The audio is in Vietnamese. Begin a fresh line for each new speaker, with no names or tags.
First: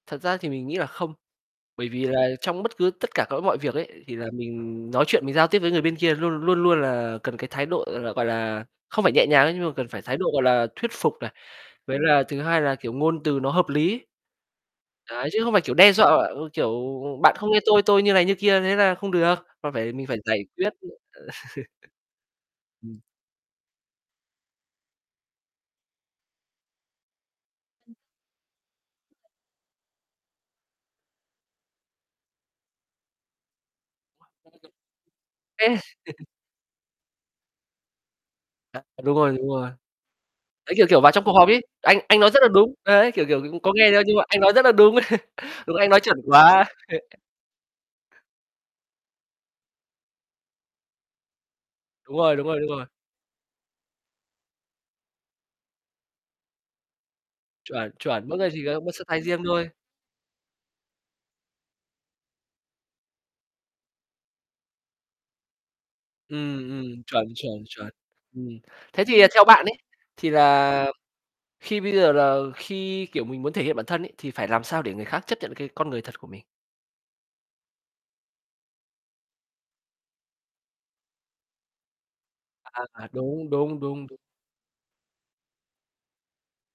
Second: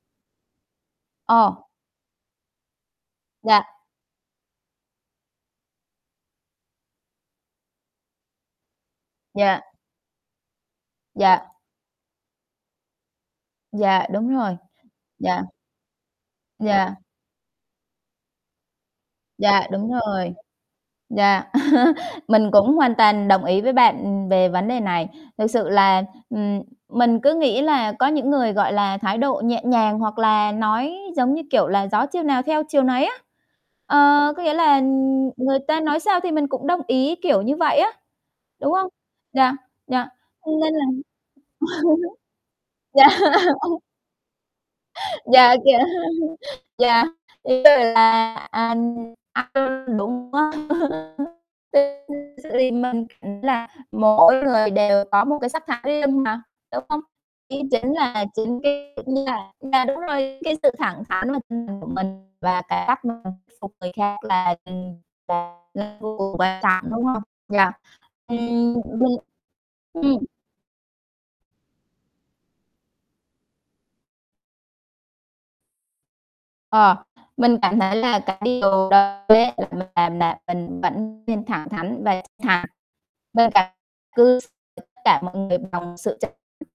Thật ra thì mình nghĩ là không.
Ờ.
Bởi vì là trong bất cứ tất cả các mọi
Yeah.
việc ấy thì là mình nói chuyện mình giao tiếp với người bên kia luôn luôn luôn là cần cái thái độ, gọi gọi là, không phải nhẹ nhàng nhá
Yeah.
nhưng mà cần phải thái độ, gọi là, thuyết phục này.
Yeah.
Với là thứ hai là, kiểu, ngôn từ nó hợp lý.
Yeah, đúng rồi,
Đấy, chứ
yeah.
không phải, kiểu, đe dọa,
Yeah.
kiểu, bạn không nghe tôi, tôi như này như kia thế là không được,
Yeah,
mà
đúng
phải mình phải
rồi.
giải quyết.
Yeah, mình cũng hoàn
Ừm.
toàn đồng ý với bạn về vấn đề này. Thực sự là, ừm, mình cứ nghĩ là có những người, gọi là, thái độ nhẹ nhàng hoặc là nói, giống như, kiểu, là gió chiều nào theo chiều nấy á. Ờ, có nghĩa là người
Kê.
ta nói sao thì mình cũng đồng ý, kiểu, như vậy á, đúng
À,
hông?
đúng rồi, đúng
Yeah,
rồi.
yeah, nên
Đấy,
là
kiểu, kiểu, vào trong cuộc họp ấy, "Anh anh nói rất là đúng."
yeah.
đấy, kiểu, kiểu, có nghe đâu, nhưng mà "Anh nói rất là đúng."
Yeah,
"Đúng,
kiểu,
anh nói chuẩn quá."
yeah, thế rồi là, à,
Đúng rồi,
[unintelligible]
đúng rồi, đúng rồi.
mình nghĩ là mỗi người đều có một cái sắc thái riêng mà, đúng hông?
Chuẩn,
Chính là
chuẩn, mỗi người
chính
chỉ có một
cái
style riêng
[unintelligible]
thôi.
yeah, đúng rồi, cái sự thẳng thắn [unintelligible] của mình và cái cách [unintelligible] thuyết phục người khác là
Ừm,
[unintelligible]
ừm,
đúng hông?
chuẩn, chuẩn,
Yeah,
chuẩn. Ừm,
ừm, ừm.
thế thì theo bạn ấy,
Ừm.
thì là khi bây giờ là khi, kiểu, mình muốn thể hiện bản thân ấy thì phải làm sao để người khác chấp nhận cái con người thật của mình?
Ờ, mình cảm thấy là cái điều đó ấy, [unintelligible] là mình vẫn nên thẳng thắn và thật thà,
À, đúng,
[unintelligible]
đúng, đúng, đúng.
cứ tất cả mọi người bằng sự chân